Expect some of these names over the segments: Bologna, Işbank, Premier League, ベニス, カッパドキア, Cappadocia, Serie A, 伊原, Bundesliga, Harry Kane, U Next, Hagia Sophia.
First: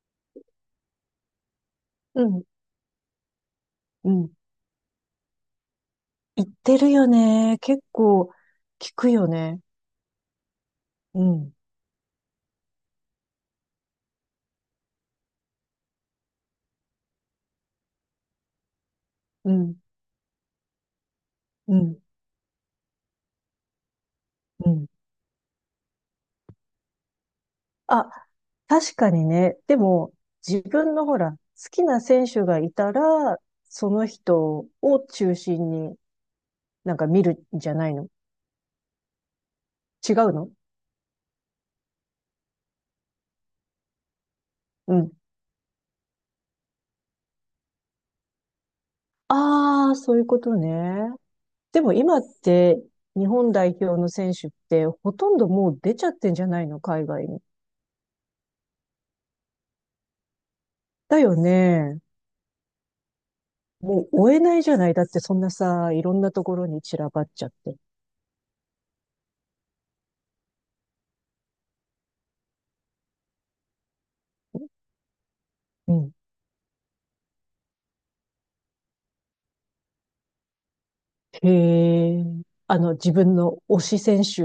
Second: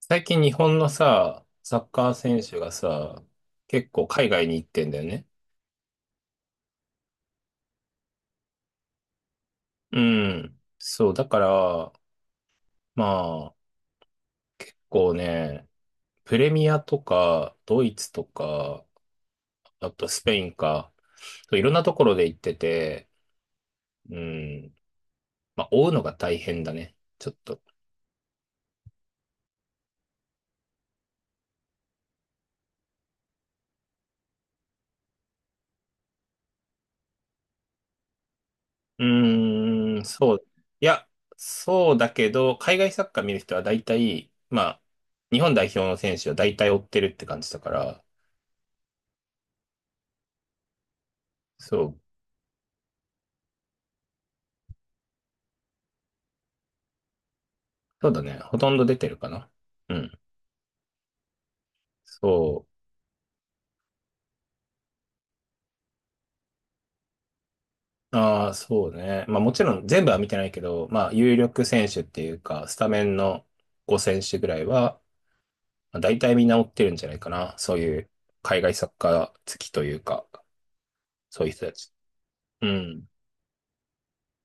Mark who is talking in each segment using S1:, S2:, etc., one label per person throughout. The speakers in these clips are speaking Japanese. S1: 最近日本のさ、サッカー
S2: う
S1: 選
S2: ん、
S1: 手がさ、結構
S2: う
S1: 海
S2: ん。
S1: 外に行ってんだよね。
S2: 言ってるよね。結構聞くよね。
S1: うん。そう、
S2: う
S1: だか
S2: ん、
S1: ら、まあ、こうね、プレミアとか、ドイツとか、
S2: うん、
S1: あとスペインか、そういろん
S2: う
S1: なと
S2: ん、
S1: ころで行ってて、う
S2: う
S1: ん。
S2: ん。
S1: まあ、追うのが大変だね。ちょっと。
S2: あ、確かにね。でも、自分のほら、好きな選手がいたら、その人を中心になんか見るんじゃないの？
S1: うーん、
S2: 違う
S1: そう。
S2: の？
S1: いや、そうだけど、海外サッカー見る人は大体、まあ、
S2: うん。
S1: 日本代表の選手は大体追ってるって感じだから、
S2: ああ、そういうことね。で
S1: そ
S2: も
S1: う。
S2: 今って日本代表の選手ってほとんどもう出ちゃってんじゃないの？海外に。
S1: そうだね。ほとんど出てるかな。うん。
S2: だよね。
S1: そ
S2: もう追えないじゃない。だってそんなさ、いろんなところに散らばっちゃって。
S1: う。ああ、そうね。まあもちろん全部は見てないけど、まあ有力選手っていうか、スタメンの5選手ぐらいは、
S2: う
S1: まあ、
S2: ん。
S1: 大体みんな追ってるんじゃないかな。そういう海外サッカー好きというか、そう
S2: へ
S1: いう人たち。
S2: え。
S1: うん。
S2: 自分の推し選手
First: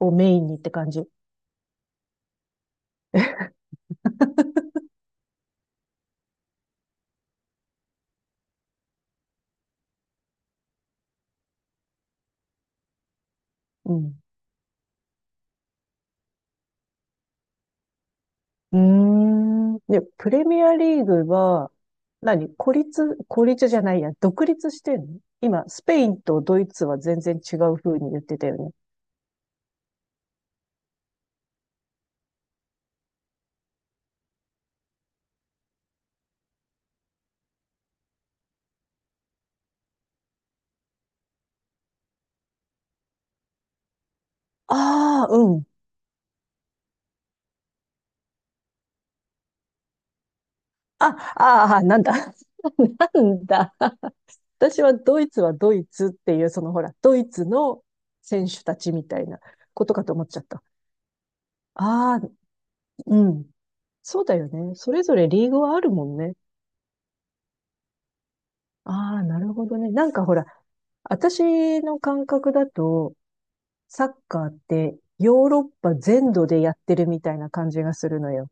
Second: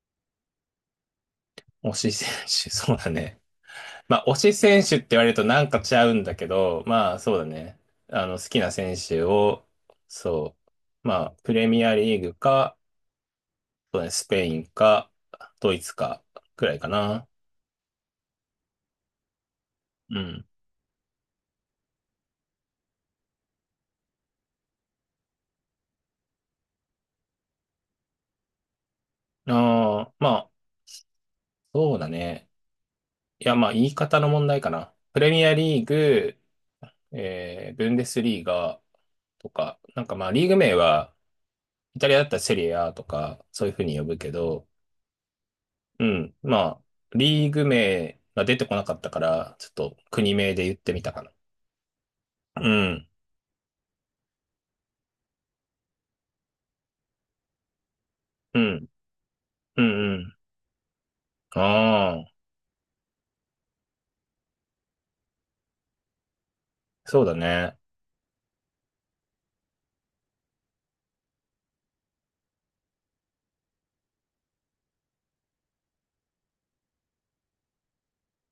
S2: をメインにって感じ。
S1: 推し選手、そうだね。まあ推し選手って言われるとなんかちゃうんだけど、まあそうだね。あの好きな選手を、そう。まあプレミアリーグか、
S2: う
S1: そうね、
S2: ん。
S1: スペインか、ドイツか、くらいかな。
S2: うーん。で、
S1: う
S2: プレ
S1: ん。
S2: ミアリーグは、何孤立、孤立じゃないや、独立してんの今、スペインとドイツは全然違う風に言ってたよね。
S1: ああ、まあ、そうだね。いや、まあ、言い方の問題かな。プレミアリーグ、ブンデスリーガとか、なんかまあ、リーグ名は、イタリアだったらセリエ A とか、そういうふうに呼ぶけど、
S2: ああ、うん。
S1: うん、まあ、リーグ名が出てこなかったから、ちょっと国名で言ってみた
S2: あ、
S1: かな。
S2: ああ、なんだ。
S1: うん、
S2: なんだ。私はドイツはドイツっていう、ほら、ドイツの選
S1: う
S2: 手た
S1: ん、
S2: ちみたいな
S1: う
S2: ことかと
S1: ん、う
S2: 思っ
S1: ん。
S2: ちゃった。
S1: あ
S2: ああ、
S1: あ、
S2: うん。そうだよね。それぞれリーグはあるもんね。
S1: そうだね。
S2: ああ、なるほどね。なんかほら、私の感覚だと、サッカーってヨーロッパ全土でやってるみたいな感じがするのよ。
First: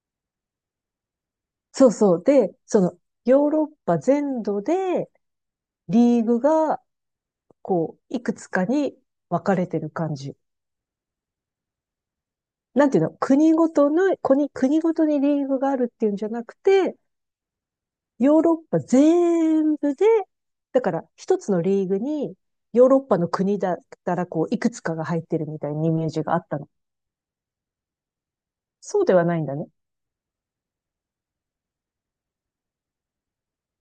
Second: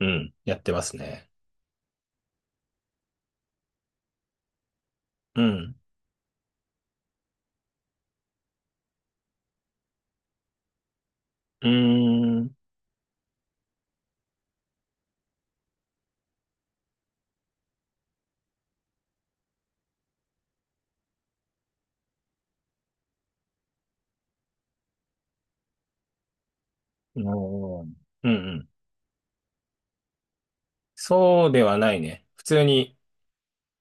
S1: うん、やってますね。
S2: そうそう。で、ヨーロッパ全土で
S1: うん。
S2: リーグが、こう、いくつかに分かれてる感じ。
S1: うーん。
S2: なんていうの、国ごとにリーグがあるっていうんじゃなくて、ヨーロッパ全部で、だから一つのリーグにヨーロッパの国だったらこう、いくつかが入ってるみたいなイメージがあったの。
S1: おーうんうん。
S2: そうではないんだね。
S1: そうではないね。普通に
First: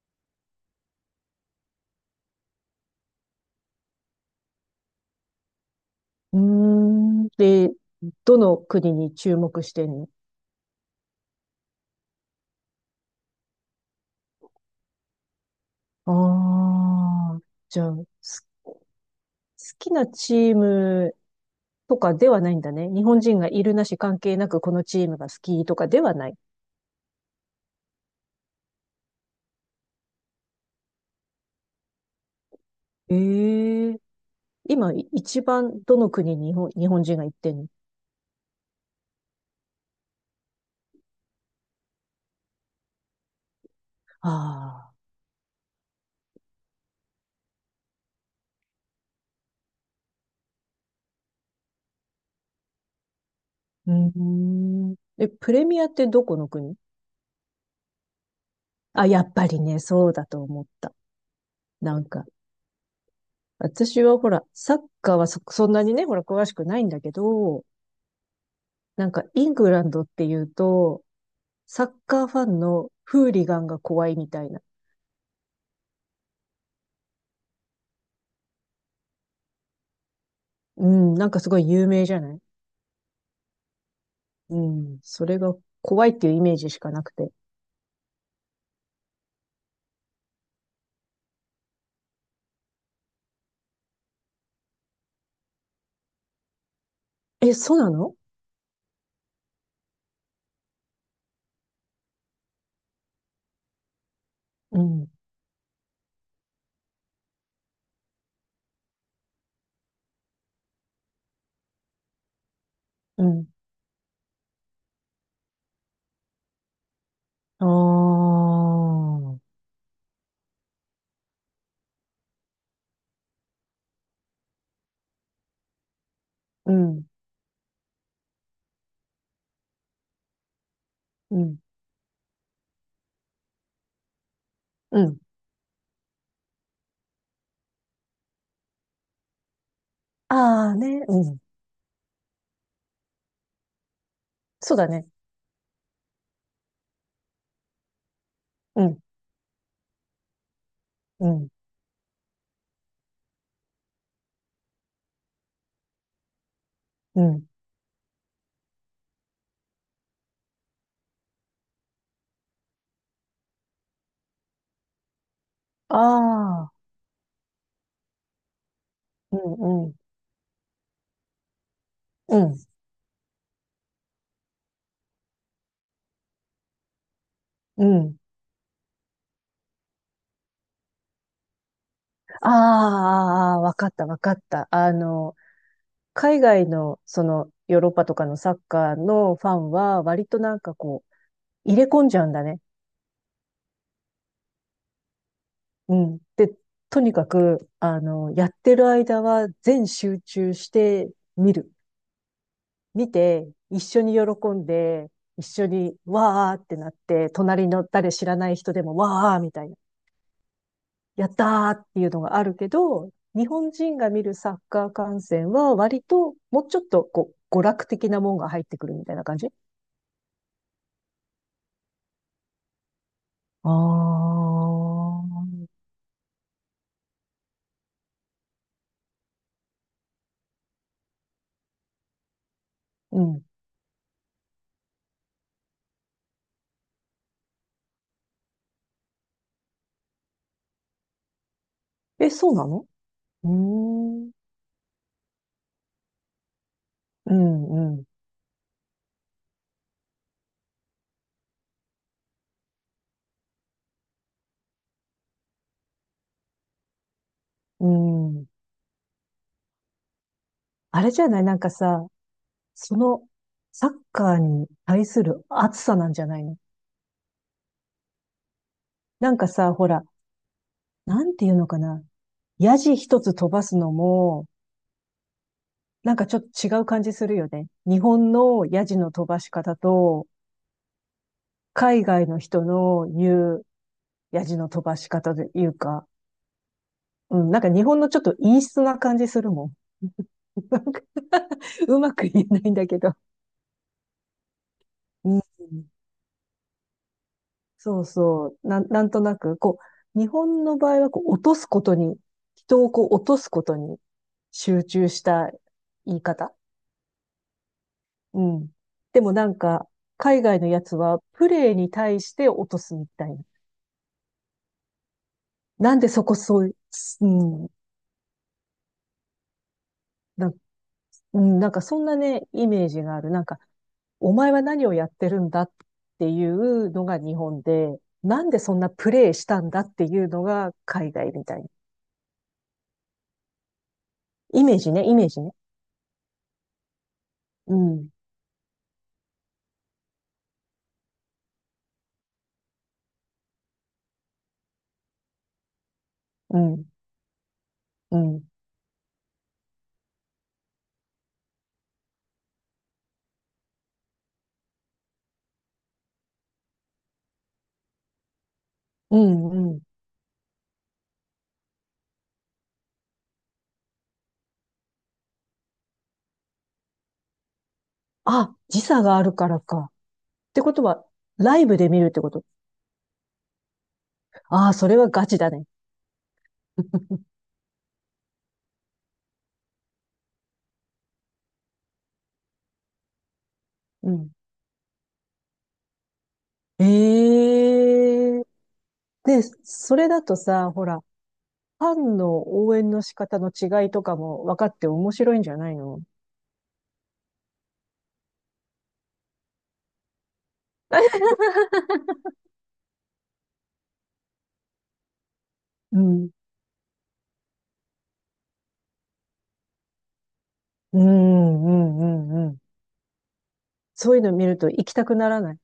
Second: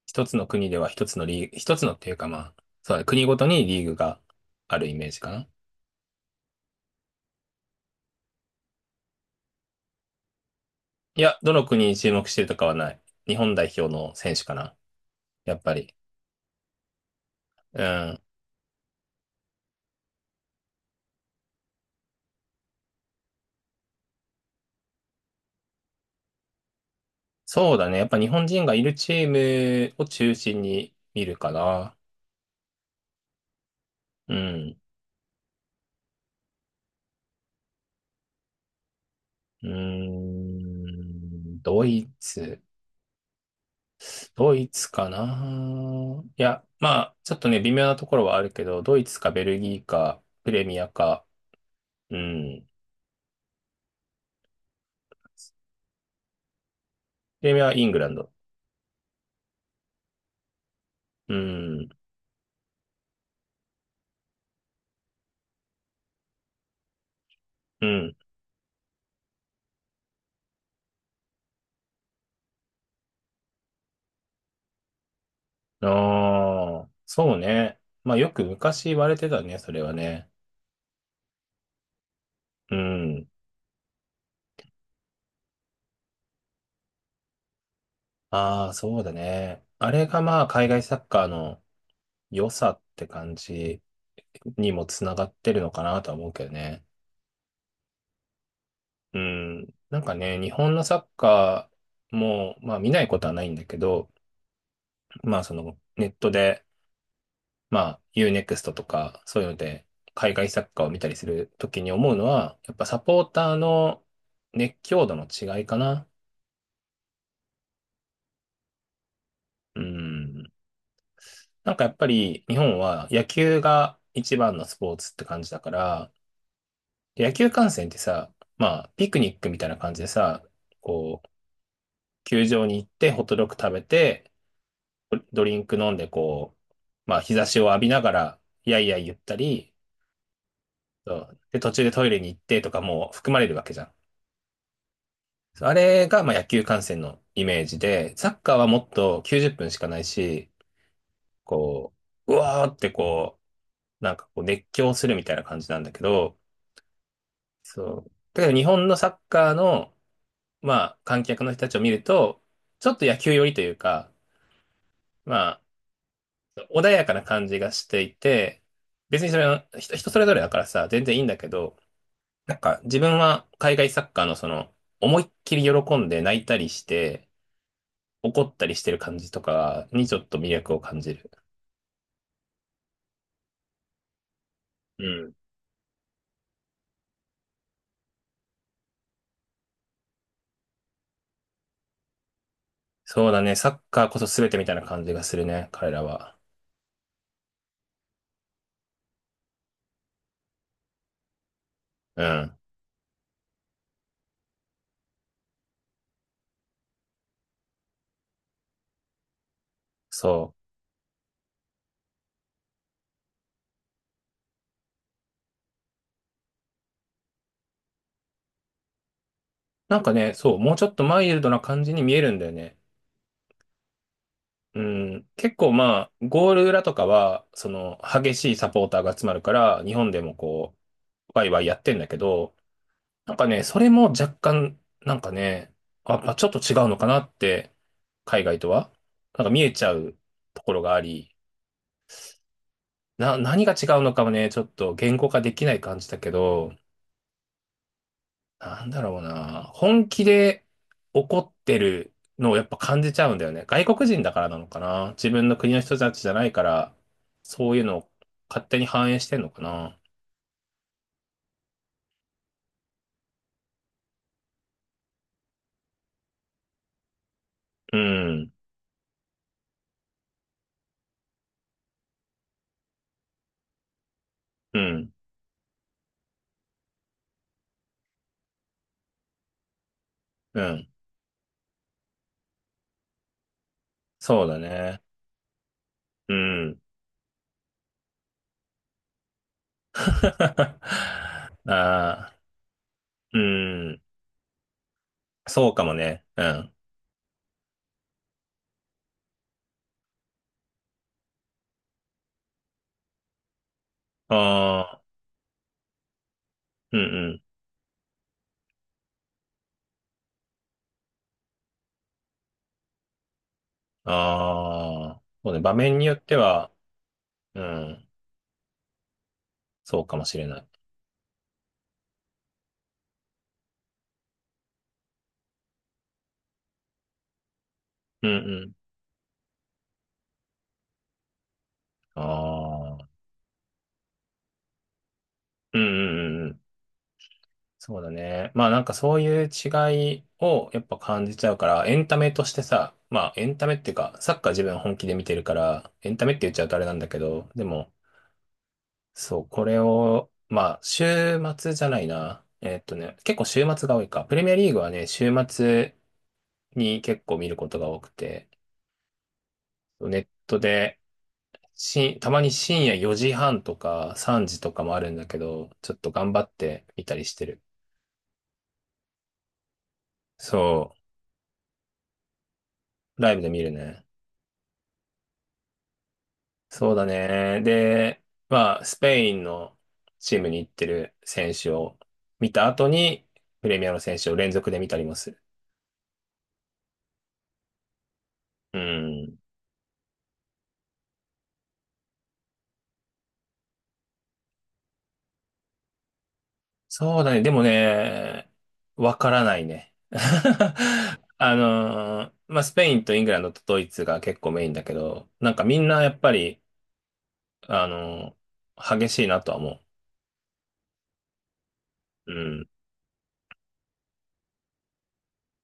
S1: 一つの国では一つのリーグ、一つのっていうかまあ、そうだね、国ごとにリーグがあるイメージかな。
S2: うーん。で、どの国に注目してんの？
S1: いや、どの国に注目してるとかはない。日本代表の選手かな。やっぱり。
S2: ああー、じ
S1: う
S2: ゃあ、
S1: ん。
S2: す好きなチームとかではないんだね。日本人がいるなし関係なくこのチームが好きとかではない。
S1: そうだね。やっぱ日本人がいるチームを中心に見るかな。
S2: ええ。
S1: うん。
S2: 今、一番どの国に日本人が行ってんの？
S1: うーん。ドイツ。ドイツ
S2: あ
S1: かないや、まあ、ちょっとね、微妙なところはあるけど、ドイツかベルギーか、プレミアか、うん。
S2: あー、うーん。え、プレミアってどこの国？
S1: プレミアはイングランド。
S2: あ、やっぱりね、そうだと思った。
S1: うん、
S2: なんか、私はほら、サッカーはそんなにね、ほら、詳しくないんだけど、
S1: うん。
S2: なんか、イングランドっていうと、サッカーファンのフーリガンが怖いみたいな。
S1: ああ、そうね。まあ、よく昔言われてたね、それはね。
S2: うん、なんかすごい有名じゃない？
S1: うん。
S2: うん、それが怖いっていうイメージしかなくて。
S1: ああ、そうだね。あれがまあ、海外サッカーの良さって感じにもつながってるのかなとは思うけどね。
S2: え、そうなの？
S1: うん。なんかね、日本のサッカーも、まあ、見ないことはないんだけど、
S2: うん、
S1: まあそのネットで、まあ Uネクストとかそういうので海外サッカーを見たりするときに思うのは、やっぱサポ
S2: う
S1: ー
S2: ん。
S1: ターの熱狂度の違いかな。
S2: ああ。
S1: うん。なんかやっぱり日本は野球が一番のスポーツって感じだから、
S2: うん。
S1: で野球観戦ってさ、まあピクニックみたいな感じでさ、こう、
S2: うん。
S1: 球場に行ってホットドッグ食べて、
S2: うん。
S1: ドリンク飲んでこう、まあ日差しを浴びながら、やいやい言ったり、
S2: ああね。
S1: そ
S2: う
S1: う
S2: ん。
S1: で、途中でトイレに行ってとかも含まれるわけじゃん。
S2: そうだね。
S1: そうあれがまあ野球観戦のイメージで、サッカーはも
S2: う
S1: っ
S2: ん。
S1: と90分しかないし、
S2: うん。
S1: こう、うわーってこう、なんかこう熱狂するみたいな感じなんだけど、
S2: うん。
S1: そう。だけど日本のサッカーの、まあ観客の人たちを見ると、ちょっと野球寄りというか、まあ、
S2: ああ。
S1: 穏やかな感じがしていて、別に
S2: う
S1: それは
S2: ん。う
S1: 人、
S2: ん。
S1: 人それぞれだからさ、全然いいんだけど、
S2: う
S1: なん
S2: ん。
S1: か自分は海外サッカーのその思いっきり喜んで泣いたりして
S2: うん。
S1: 怒ったりしてる感じとかにちょっと魅力を感じる。
S2: ああ、あーあー、わかった、わかった。
S1: うん。
S2: 海外の、ヨーロッパとかのサッカーのファンは、割となんかこう、入れ込んじゃうんだね。
S1: そうだね。サッカーこそ全てみたいな感じがするね。彼
S2: う
S1: ら
S2: ん。
S1: は。
S2: で、とにかく、やってる間は全集中して見る。
S1: うん。
S2: 見て、一緒に喜んで、一緒にわーってなって、隣の誰知らない人でもわーみたいな、
S1: そう。
S2: やったーっていうのがあるけど、日本人が見るサッカー観戦は割ともうちょっとこう娯楽的なもんが入ってくるみたいな感じ？
S1: なんかね、そう。もうちょっとマイルドな感じに見えるんだよね。
S2: あ
S1: うん。結
S2: あ。
S1: 構まあ、ゴール裏とかは、その激しいサポーターが集まるから、日本でもこう、ワイワイやってんだけど、
S2: う
S1: なん
S2: ん。
S1: かね、それも若干、なんかね、あ、まあ、ちょっと違うのかなって、海外とは、なんか見えちゃうところがあり、
S2: え、そうなの？う
S1: 何が違うのか
S2: ー
S1: も
S2: ん。
S1: ね、ちょっと言語化できない感じだけど、
S2: うん、うん、
S1: なんだろうな、本気で怒ってるのをやっぱ感じちゃうんだよね。外国人だからなのかな。自分の国の人たちじゃないから、そういう
S2: う
S1: のを
S2: ん。
S1: 勝手に反映してんのかな。
S2: あれじゃない？なんかさ、そのサッカーに対する熱さなんじゃないの？
S1: うん、
S2: なんかさ、ほら、なんていうのかな。ヤジ一つ飛ばすのも、
S1: うん、
S2: なんかちょっと違う感じするよね。日本のヤジの飛ばし方と、
S1: うん。
S2: 海外の人の言うヤ
S1: そう
S2: ジ
S1: だ
S2: の飛ば
S1: ね。
S2: し方というか、
S1: うん。
S2: うん、なんか日本のちょっと陰湿な感じするもん。な んかうまく
S1: ああ。
S2: 言えないんだけど。
S1: うん。
S2: うん、
S1: そうかもね。うん。
S2: そうそう。なんとなく、こう、日本の場合はこう落とすことに、人をこう落とすことに集
S1: ああ、
S2: 中した言い方。
S1: うんうん。
S2: うん。でもなんか、海外のやつは、プレイに対して落とすみたいな。
S1: ああ、そうね。場
S2: な
S1: 面
S2: ん
S1: に
S2: で
S1: よっ
S2: そ
S1: て
S2: こそ
S1: は、
S2: う、う
S1: う
S2: ん、
S1: ん。そうかもしれ
S2: な、
S1: ない。
S2: うん、なんかそんなね、イメージがある。なんか、お前は何をやってるんだっていうのが日本で、
S1: うん
S2: なんで
S1: うん。
S2: そんなプレイしたんだっていうのが海外みたいな。
S1: ああ、
S2: イメージね、イメージね。
S1: うんうんうんうん。
S2: う
S1: そうだ
S2: ん、
S1: ね。まあなんかそういう違いをやっぱ感じちゃうから、エンタメとしてさ、まあエンタメっていうか、サッカー自分本気で見てるから、エンタメって言っ
S2: う
S1: ちゃうとあれ
S2: ん、
S1: なんだけど、でも、
S2: うん、
S1: そう、これを、まあ週末じゃないな。えっとね、結構週末が多いか。プレミアリーグはね、週末、に結構見ることが多くて、
S2: うん、うん。
S1: ネットでたまに深夜4時半とか3時とかもあるんだけど、ちょっと頑張って見たりしてる。
S2: あ、時差があるからか。ってこと
S1: そ
S2: は、ライブで見るってこと？
S1: う、ライブで見るね。
S2: ああ、それはガチだね。
S1: そうだね。で、まあ、スペインのチームに行ってる選手を見た後に、プレミアの
S2: う
S1: 選手
S2: ん。
S1: を連続で見たりもする。
S2: ええ。
S1: うん。
S2: で、それだとさ、ほら、ファンの応援の仕方の違いとかも分かって面白いんじゃないの？
S1: そうだね。でもね、わからないね。まあ、スペインとイングランドとドイツが結構メインだけど、なんかみん
S2: う
S1: なやっ
S2: ん。
S1: ぱり、あの激しいなとは思
S2: うん、うん、
S1: う。う
S2: うん、うん。
S1: ん。
S2: そういうの見ると行きたくならない？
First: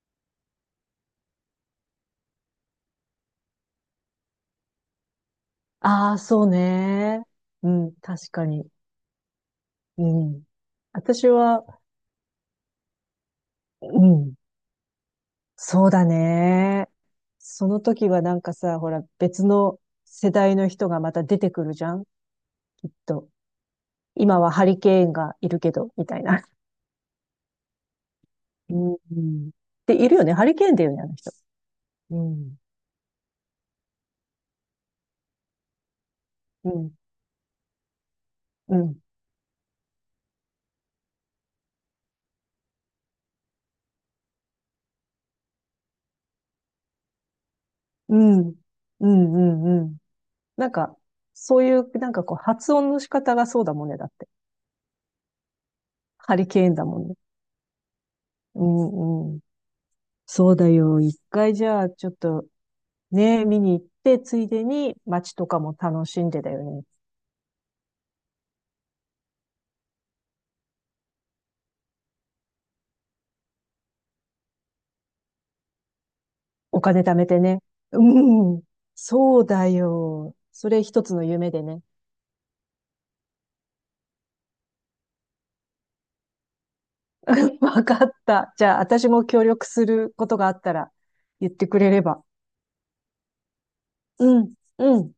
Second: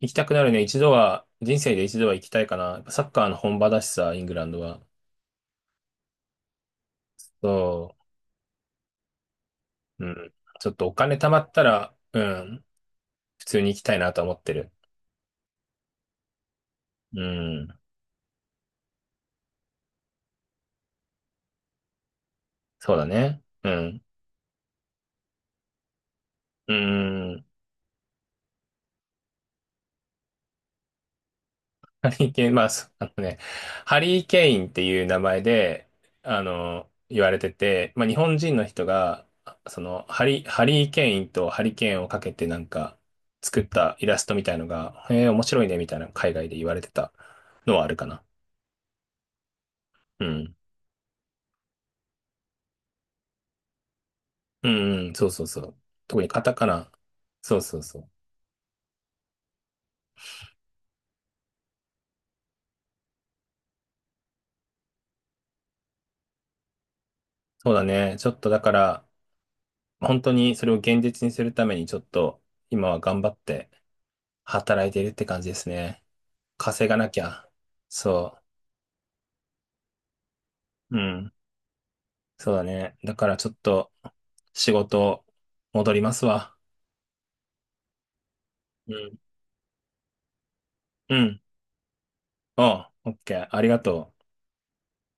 S1: 行きたくなるね。一度は、人生で一度は行きたいかな。やっぱサッカーの本場だしさ、イングランドは。
S2: ああ、そうね。う
S1: そ
S2: ん、確かに。
S1: う。
S2: う
S1: うん。
S2: ん。
S1: ちょっとお金
S2: 私
S1: 貯まった
S2: は、
S1: ら、うん。普通に行きたい
S2: う
S1: なとは
S2: ん、
S1: 思ってる。
S2: そうだね。
S1: う
S2: そ
S1: ん。
S2: の時はなんかさ、ほら、別の世代の人がまた出てくるじゃん、きっ
S1: そうだ
S2: と。
S1: ね。うん。
S2: 今はハリケーンがいるけど、みたいな。
S1: うん。
S2: うん。で、いるよね。ハリケーンだよね、あの人。
S1: ハ
S2: う
S1: リケーン、
S2: ん。
S1: まあ、あのね、ハリー・ケインっていう名前で、あ
S2: う
S1: の、
S2: ん、
S1: 言われてて、まあ、日本人の
S2: う
S1: 人
S2: ん、
S1: が、その、ハリー・ケインとハリケーンをかけてなんか、作ったイラストみたいのが、へえ、面白いね、みたいな海外で言われてたのはあるか
S2: う
S1: な。
S2: ん、うん、うん。うん。
S1: うん。
S2: なんか、そういう、なんかこう、発音の仕方がそうだもんね、だって。
S1: うんうん、そうそうそう。特に
S2: ハ
S1: カ
S2: リ
S1: タカ
S2: ケーンだ
S1: ナ。
S2: もんね。
S1: そうそうそう。
S2: うんうん。そうだよ。一回じゃあ、ちょっと、ね、見に行って、ついでに街とかも楽しんでだよね。
S1: そうだね。ちょっとだから、本当にそれを現実にするために、ちょっと、今は頑張って働いているって感じですね。
S2: お
S1: 稼が
S2: 金
S1: な
S2: 貯
S1: き
S2: めて
S1: ゃ。
S2: ね。
S1: そ
S2: うん。そうだよ。それ
S1: う。う
S2: 一つの
S1: ん。
S2: 夢でね。
S1: そうだね。だからちょっと仕事戻りますわ。
S2: わかった。じゃあ、
S1: う
S2: 私
S1: ん。
S2: も協力することがあったら
S1: うん。
S2: 言ってくれれば。
S1: おう、オッケー。ありがとう。
S2: うん、うん。